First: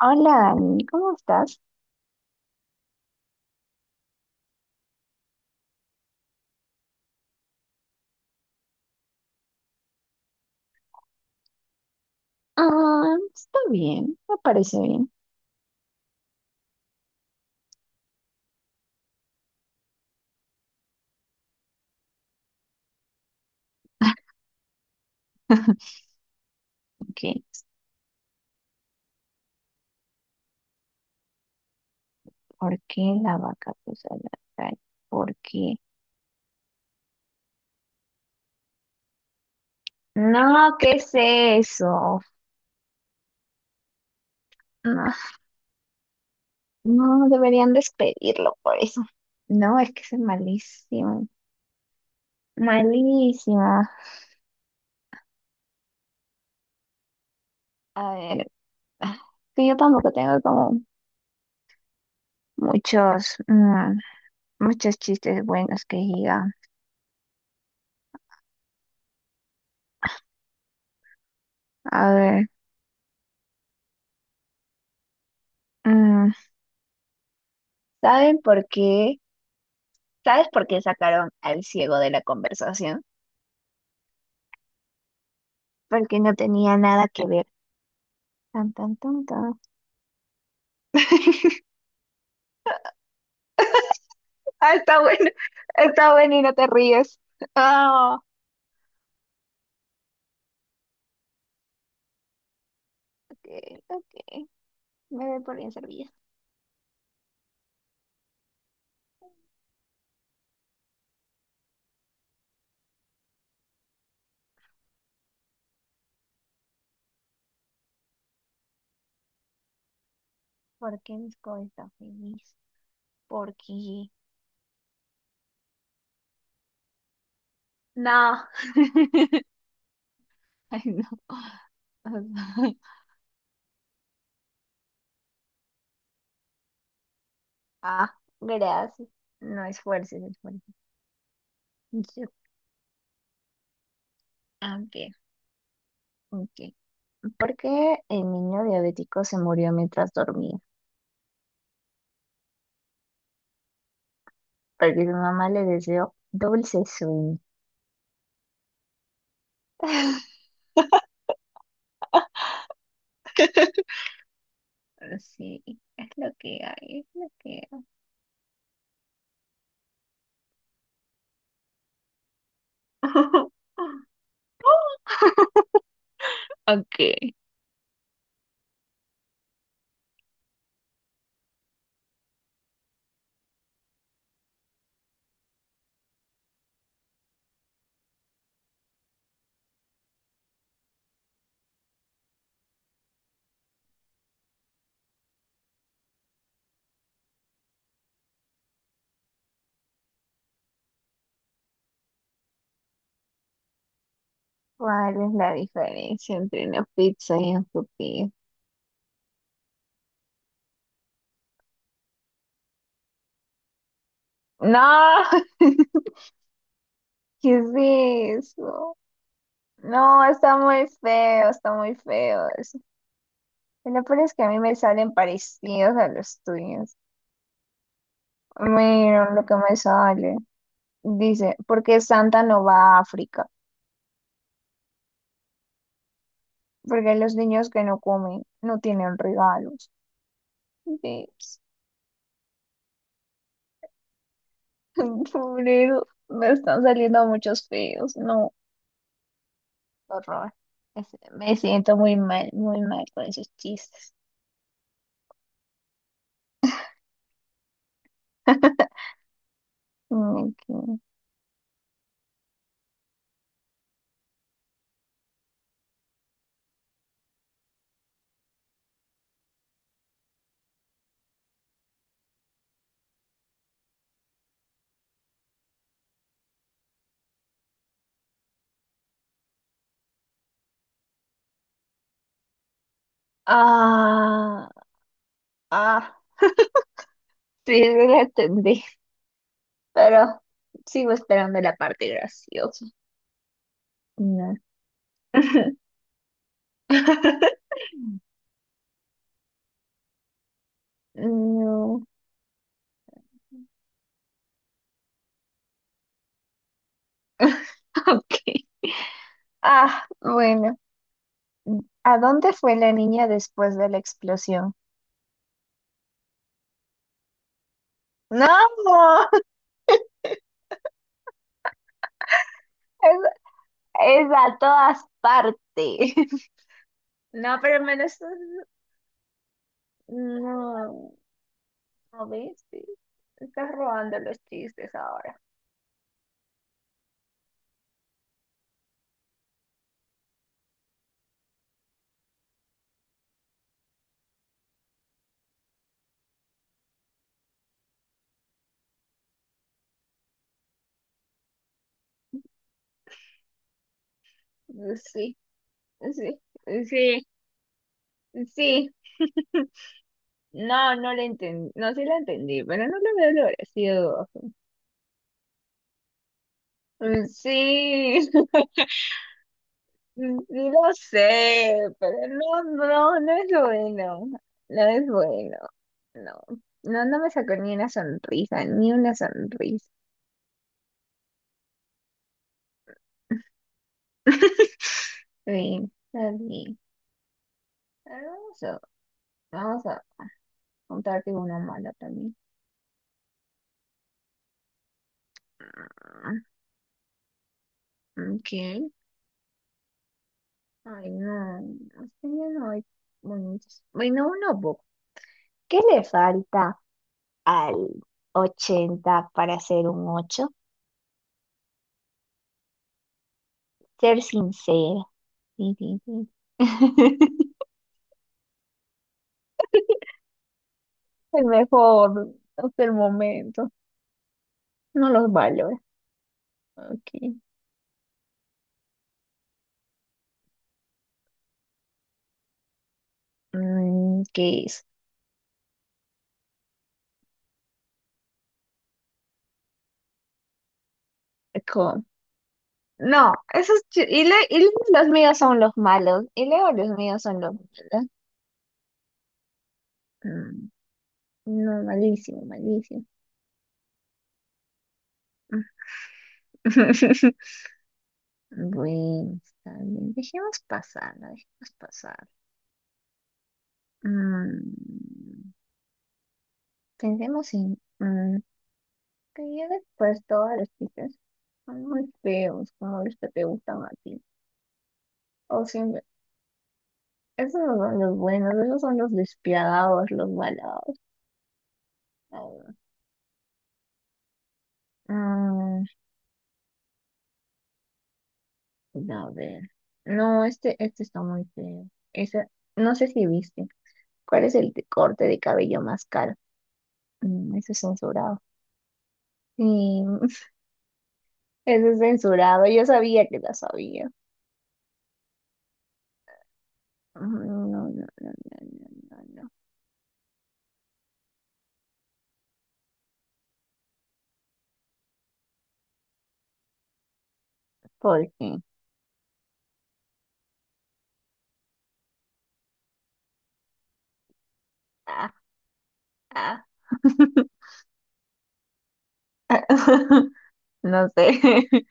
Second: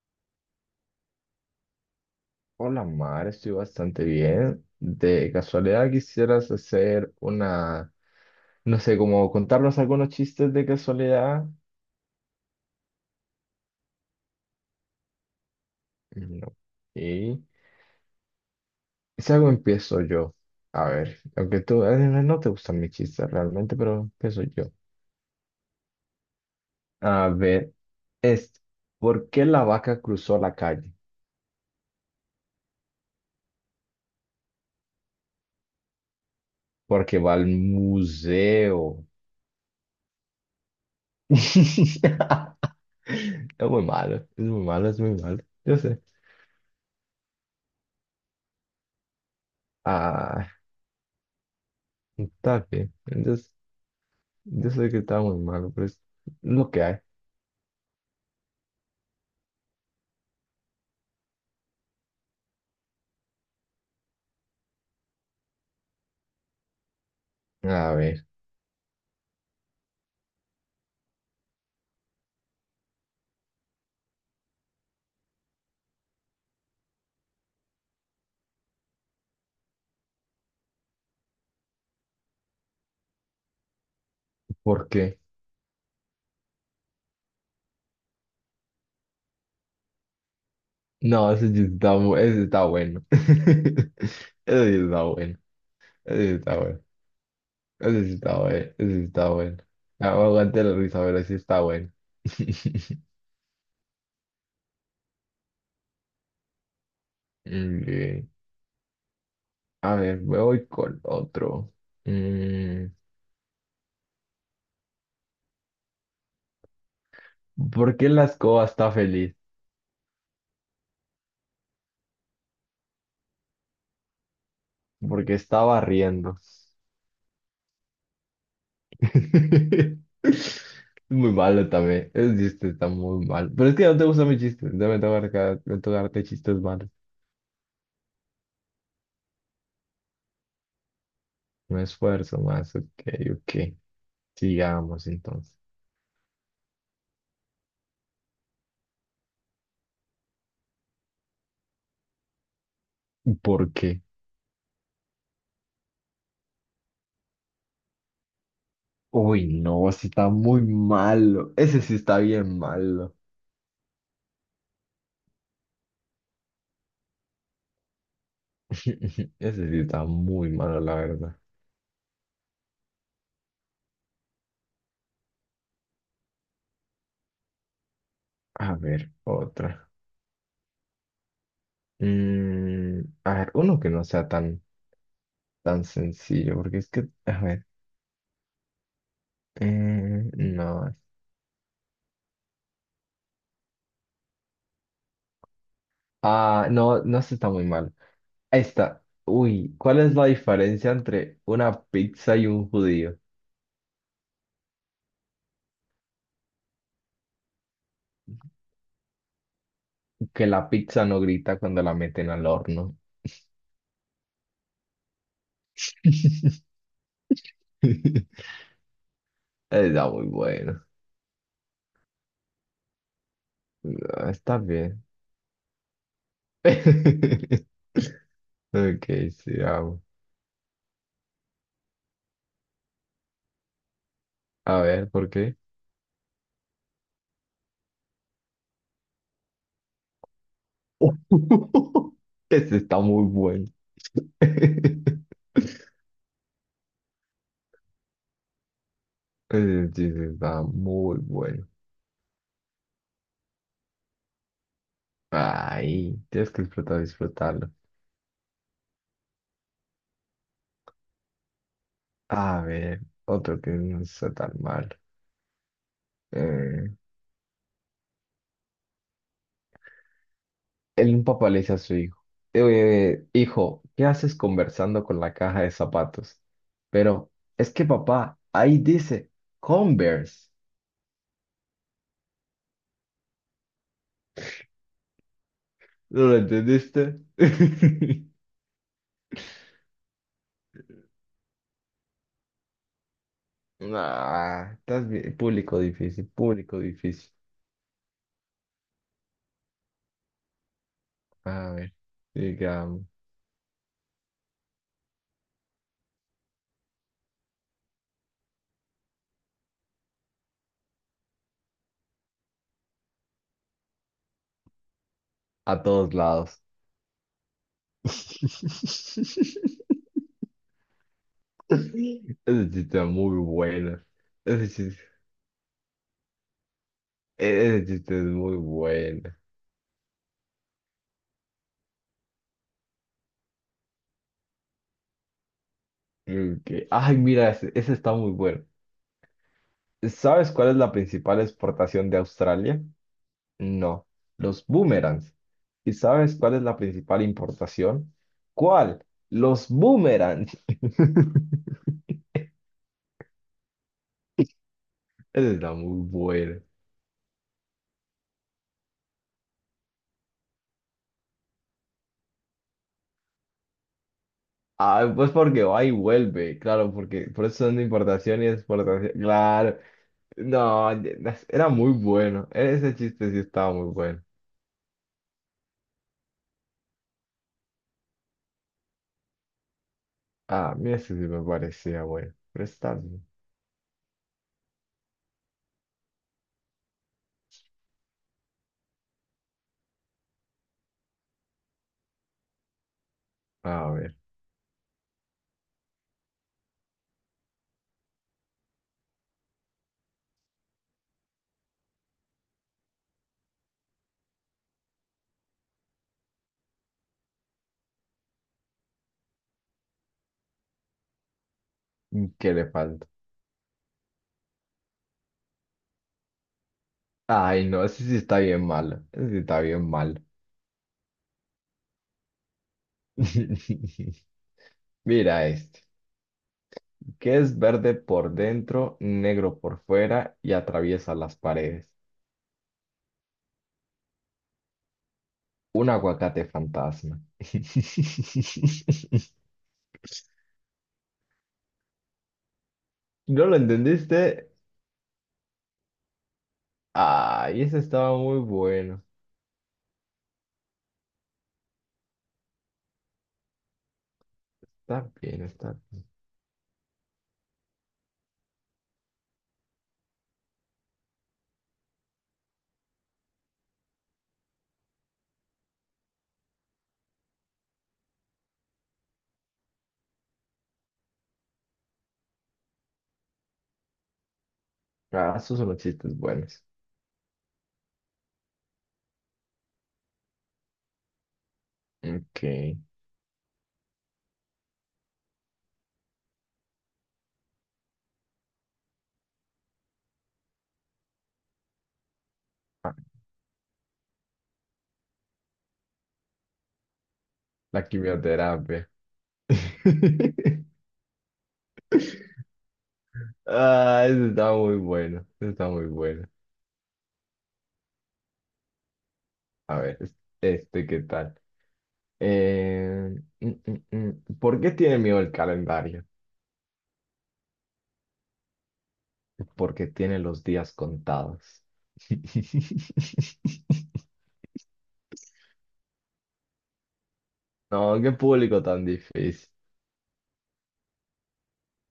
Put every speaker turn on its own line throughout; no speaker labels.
Hola Dani, ¿cómo estás?
Hola Mar, estoy bastante bien. De casualidad quisieras hacer una, no sé, como contarnos algunos chistes de casualidad.
Ah, está bien, me parece bien.
Mm, no. Y si algo empiezo yo. A ver, aunque tú no te gustan mis chistes realmente, pero empiezo yo.
Ok,
A
pues,
ver, este, ¿por qué la vaca cruzó la calle?
¿por qué la vaca puso la calle? ¿Por qué?
Porque va al museo.
No, ¿qué es eso?
Es muy malo, es muy malo, es muy
No,
malo. Yo sé.
no, deberían despedirlo por eso. No, es que es
Ah,
malísimo,
está bien. Entonces.
malísima.
Yo sé que estaba muy malo, pero es lo que hay.
A ver, ah, que yo tampoco tengo como muchos, muchos chistes buenos que diga.
A ver,
A ver, mm, ¿saben por qué? ¿Sabes por qué sacaron al ciego de la conversación?
¿por qué?
Porque no tenía nada que ver. Tan, tan, tan, tan.
No, ese sí está, ese sí está bueno. Ese
Ah,
sí
está
está
bueno.
bueno.
Está
Ese sí
bueno y no
está
te
bueno.
ríes.
Ese sí
Ah,
está bueno. Ese sí está bueno. Ah, aguante la risa, pero sí está bueno.
ok, ok. Me doy por bien servida.
Ok. A ver, me voy con otro. Mm, ¿por qué la escoba está feliz?
¿Por qué Disco está feliz? Porque...
Porque está barriendo.
No.
Es
Ay, no.
muy malo también. Ese chiste está muy mal. Pero es que no te gustan mis chistes. Ya me toca me toca darte chistes malos.
Ah, gracias. No esfuerces, no esfuerces.
Me
Yo-
esfuerzo más. Ok, ok.
ah,
Sigamos
ok,
entonces.
ok. ¿Por qué el niño diabético se murió mientras dormía?
¿Por qué?
Porque su mamá le deseó dulce sueño.
Uy, no, ese está muy malo. Ese sí está bien malo.
Pero sí, es lo que hay, es lo que hay.
Ese sí está muy malo, la verdad.
Ok.
A ver, otra. Mm, a ver, uno que no sea tan, tan sencillo, porque es que, a ver. No. Ah, no, no, ese está muy malo. Ahí está. Uy, ¿cuál es la diferencia entre una pizza y un judío?
¿Cuál es la diferencia entre una pizza y un pupí?
Que la pizza no grita cuando la meten al horno.
No, ¿qué es eso?
Está
No,
muy bueno.
está muy feo eso. Y lo peor
Ah,
es que a
está
mí me
bien.
salen parecidos a los tuyos.
Ok,
Mira lo que
sí,
me
vamos.
sale. Dice, ¿por qué Santa no va a África?
A ver, ¿por qué?
Porque los niños que no comen no tienen regalos. Dios,
Ese está muy bueno.
pobre, me están saliendo muchos feos. No,
Ese chiste
horror.
está
Es-
muy
Me
bueno.
siento muy mal con esos chistes.
Ay, tienes que disfrutar, disfrutarlo.
Ok.
A ver, otro que no está tan mal. El papá le dice a su hijo, hijo, ¿qué haces conversando con la caja de zapatos? Pero es que papá, ahí dice Converse.
Ah, ah,
¿No lo entendiste?
sí, la entendí. Pero sigo esperando la parte graciosa. No.
Ah, estás bien. Público difícil, público difícil. A ver,
No.
digamos,
Ok. Ah, bueno. ¿A dónde fue la niña después de la explosión?
a todos lados.
No,
Ese chiste es
es,
muy bueno.
es a
Ese
todas
chiste,
partes. No, pero
ese
al menos
chiste es muy bueno.
no, no viste. Estás robando los chistes ahora.
Ok. Ay, mira, ese está muy bueno. ¿Sabes cuál es la principal exportación de Australia? No, los boomerangs. ¿Y sabes cuál es la principal importación? ¿Cuál? Los boomerangs.
Sí,
Esa está muy buena.
sí, sí, sí. No, no lo entendí. No, sí lo entendí, pero no lo veo lo gracioso.
Ah, pues porque va y vuelve, claro, porque por eso son de
Sí,
importación
sí
y exportación. Claro. No,
lo
era
sé,
muy
pero
bueno.
no,
Ese
no,
chiste
no
sí
es
estaba muy bueno.
bueno. No es bueno. No, no, no me sacó ni una sonrisa, ni una sonrisa.
Ah, mira, ese sí me parecía bueno. Pero está bien.
Sí, está bien. A ver, vamos a contarte una mala también.
A ver,
Ah, ok. Ay, no. Es que ya no hay bonitos. Bueno, una boca. ¿Qué le falta al 80 para ser un 8?
¿qué le falta?
Ser sincero. Sí, sí, sí.
Ay, no, ese sí está bien malo. Ese sí está bien malo.
El mejor hasta el momento. No los
Mira
valora.
este, que
Ok.
es verde por dentro, negro por fuera y atraviesa las paredes.
¿Qué es?
Un aguacate fantasma.
No,
¿No lo
esos chi- y, le,
entendiste?
y los míos son los malos. Y luego los míos son los
Ay, ese
malos.
estaba muy bueno.
Mm, No, malísimo, malísimo.
Está bien, está bien.
Bueno, está bien. Dejemos pasar, la dejemos pasar. Mm, pensemos en que ya después todos los chicos son muy feos, como los que te gustan a ti.
Ah, esos
O
son los
siempre,
chistes buenos.
esos no son los buenos, esos son los despiadados, los malos.
Ok.
A ver. No, este está muy feo. Esa,
Ah,
no sé si viste. ¿Cuál es el corte de cabello más caro? Eso es
la
censurado.
quimioterapia.
Sí, eso es censurado. Yo sabía que la
Ah,
sabía.
ese está muy bueno. Ese está muy bueno.
No, no, no, no, no, no, no.
A ver, este, ¿qué tal? Eh, mm, mm, mm. ¿Por qué tiene miedo el calendario?
¿Por qué?
Porque tiene los días contados.
Ah, ah.
No, qué público tan difícil.
No sé.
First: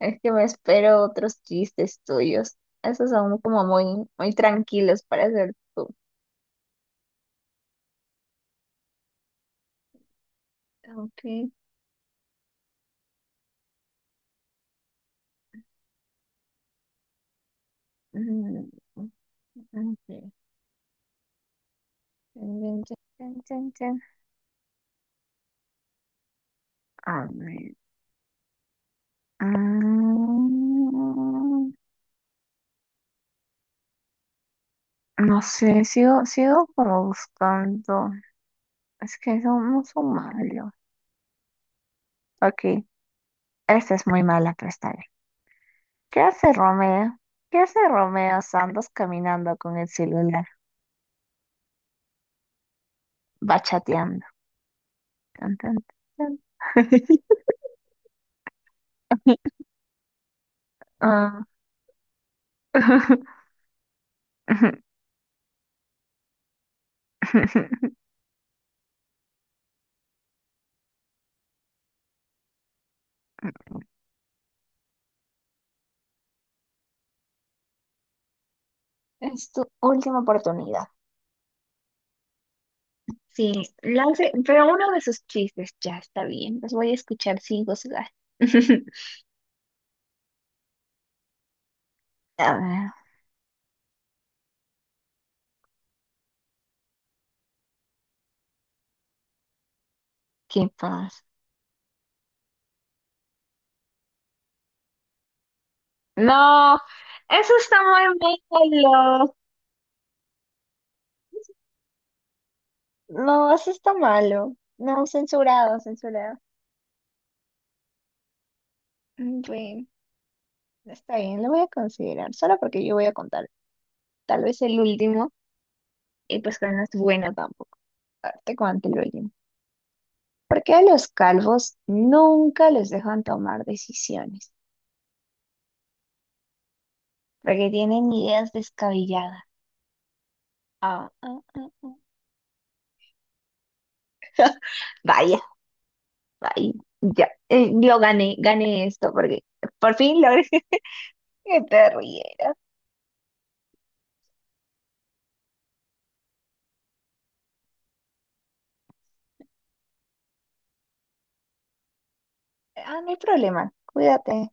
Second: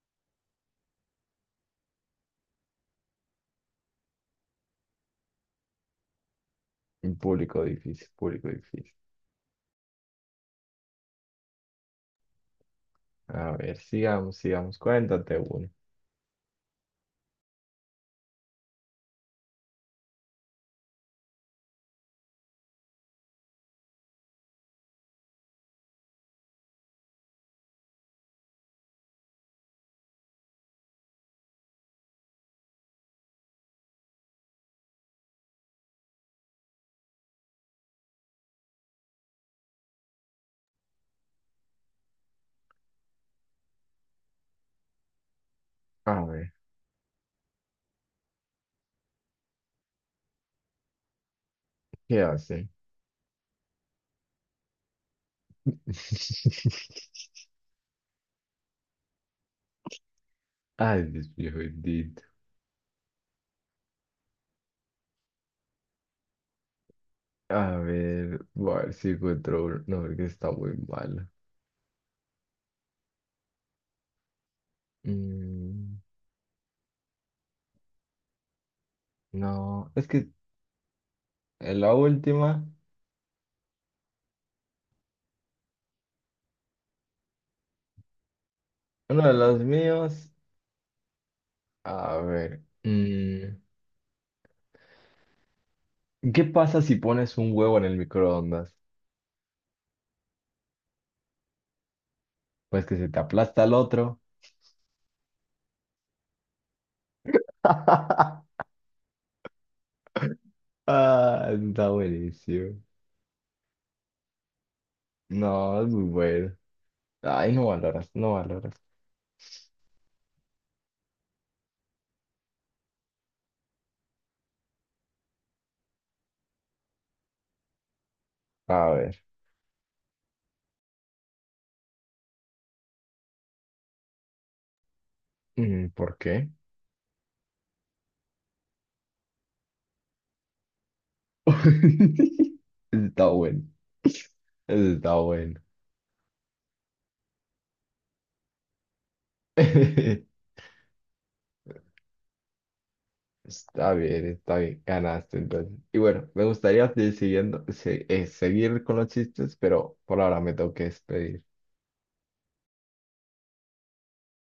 Es que me espero otros chistes tuyos. Esos son como muy, muy tranquilos para ser tú.
Un público difícil, público difícil.
Ok.
A ver, sigamos, sigamos. Cuéntate uno.
Mm, ok. Chan, chan, chan, chan, chan. A ver. mm, no sé, sigo como buscando. Es que somos malos. Ok, esta es muy mala, pero está bien. ¿Qué
A
hace
ver,
Romeo? ¿Qué hace Romeo Santos caminando con el celular?
¿qué hace?
Va chateando. Tan, tan, tan.
Ay, Dios
Ah.
mío, bendito. A ver, voy a ver si encuentro uno. No, porque está muy malo. Mm,
Es tu
no, es
última
que
oportunidad.
en la última,
Sí, lance, pero uno de sus chistes ya está bien. Los voy a escuchar sin gozar.
uno de los míos. A
A
ver,
ver,
mm, ¿qué pasa si pones un huevo en el microondas?
¿qué pasa?
Pues que se te aplasta el otro.
No, eso está muy malo.
Ah, está buenísimo.
No, eso está malo. No, censurado,
No, es muy
censurado.
bueno. Ay, no valoras, no valoras.
Bueno, está bien, lo voy a considerar. Solo porque yo voy a contar tal vez el último. Y pues que no es bueno tampoco. A ver, te cuento
A
el
ver,
último. ¿Por qué a los calvos nunca les dejan tomar decisiones?
mm, ¿por qué?
Porque tienen ideas descabelladas. Ah, ah, ah, ah.
Está bueno, está
Vaya,
bueno.
vaya, ya, yo gané, gané esto porque por fin logré que te rieras.
Está bien, ganaste entonces. Y bueno, me gustaría seguir, seguir con los chistes, pero por ahora me tengo que despedir.
Ah, no hay problema, cuídate.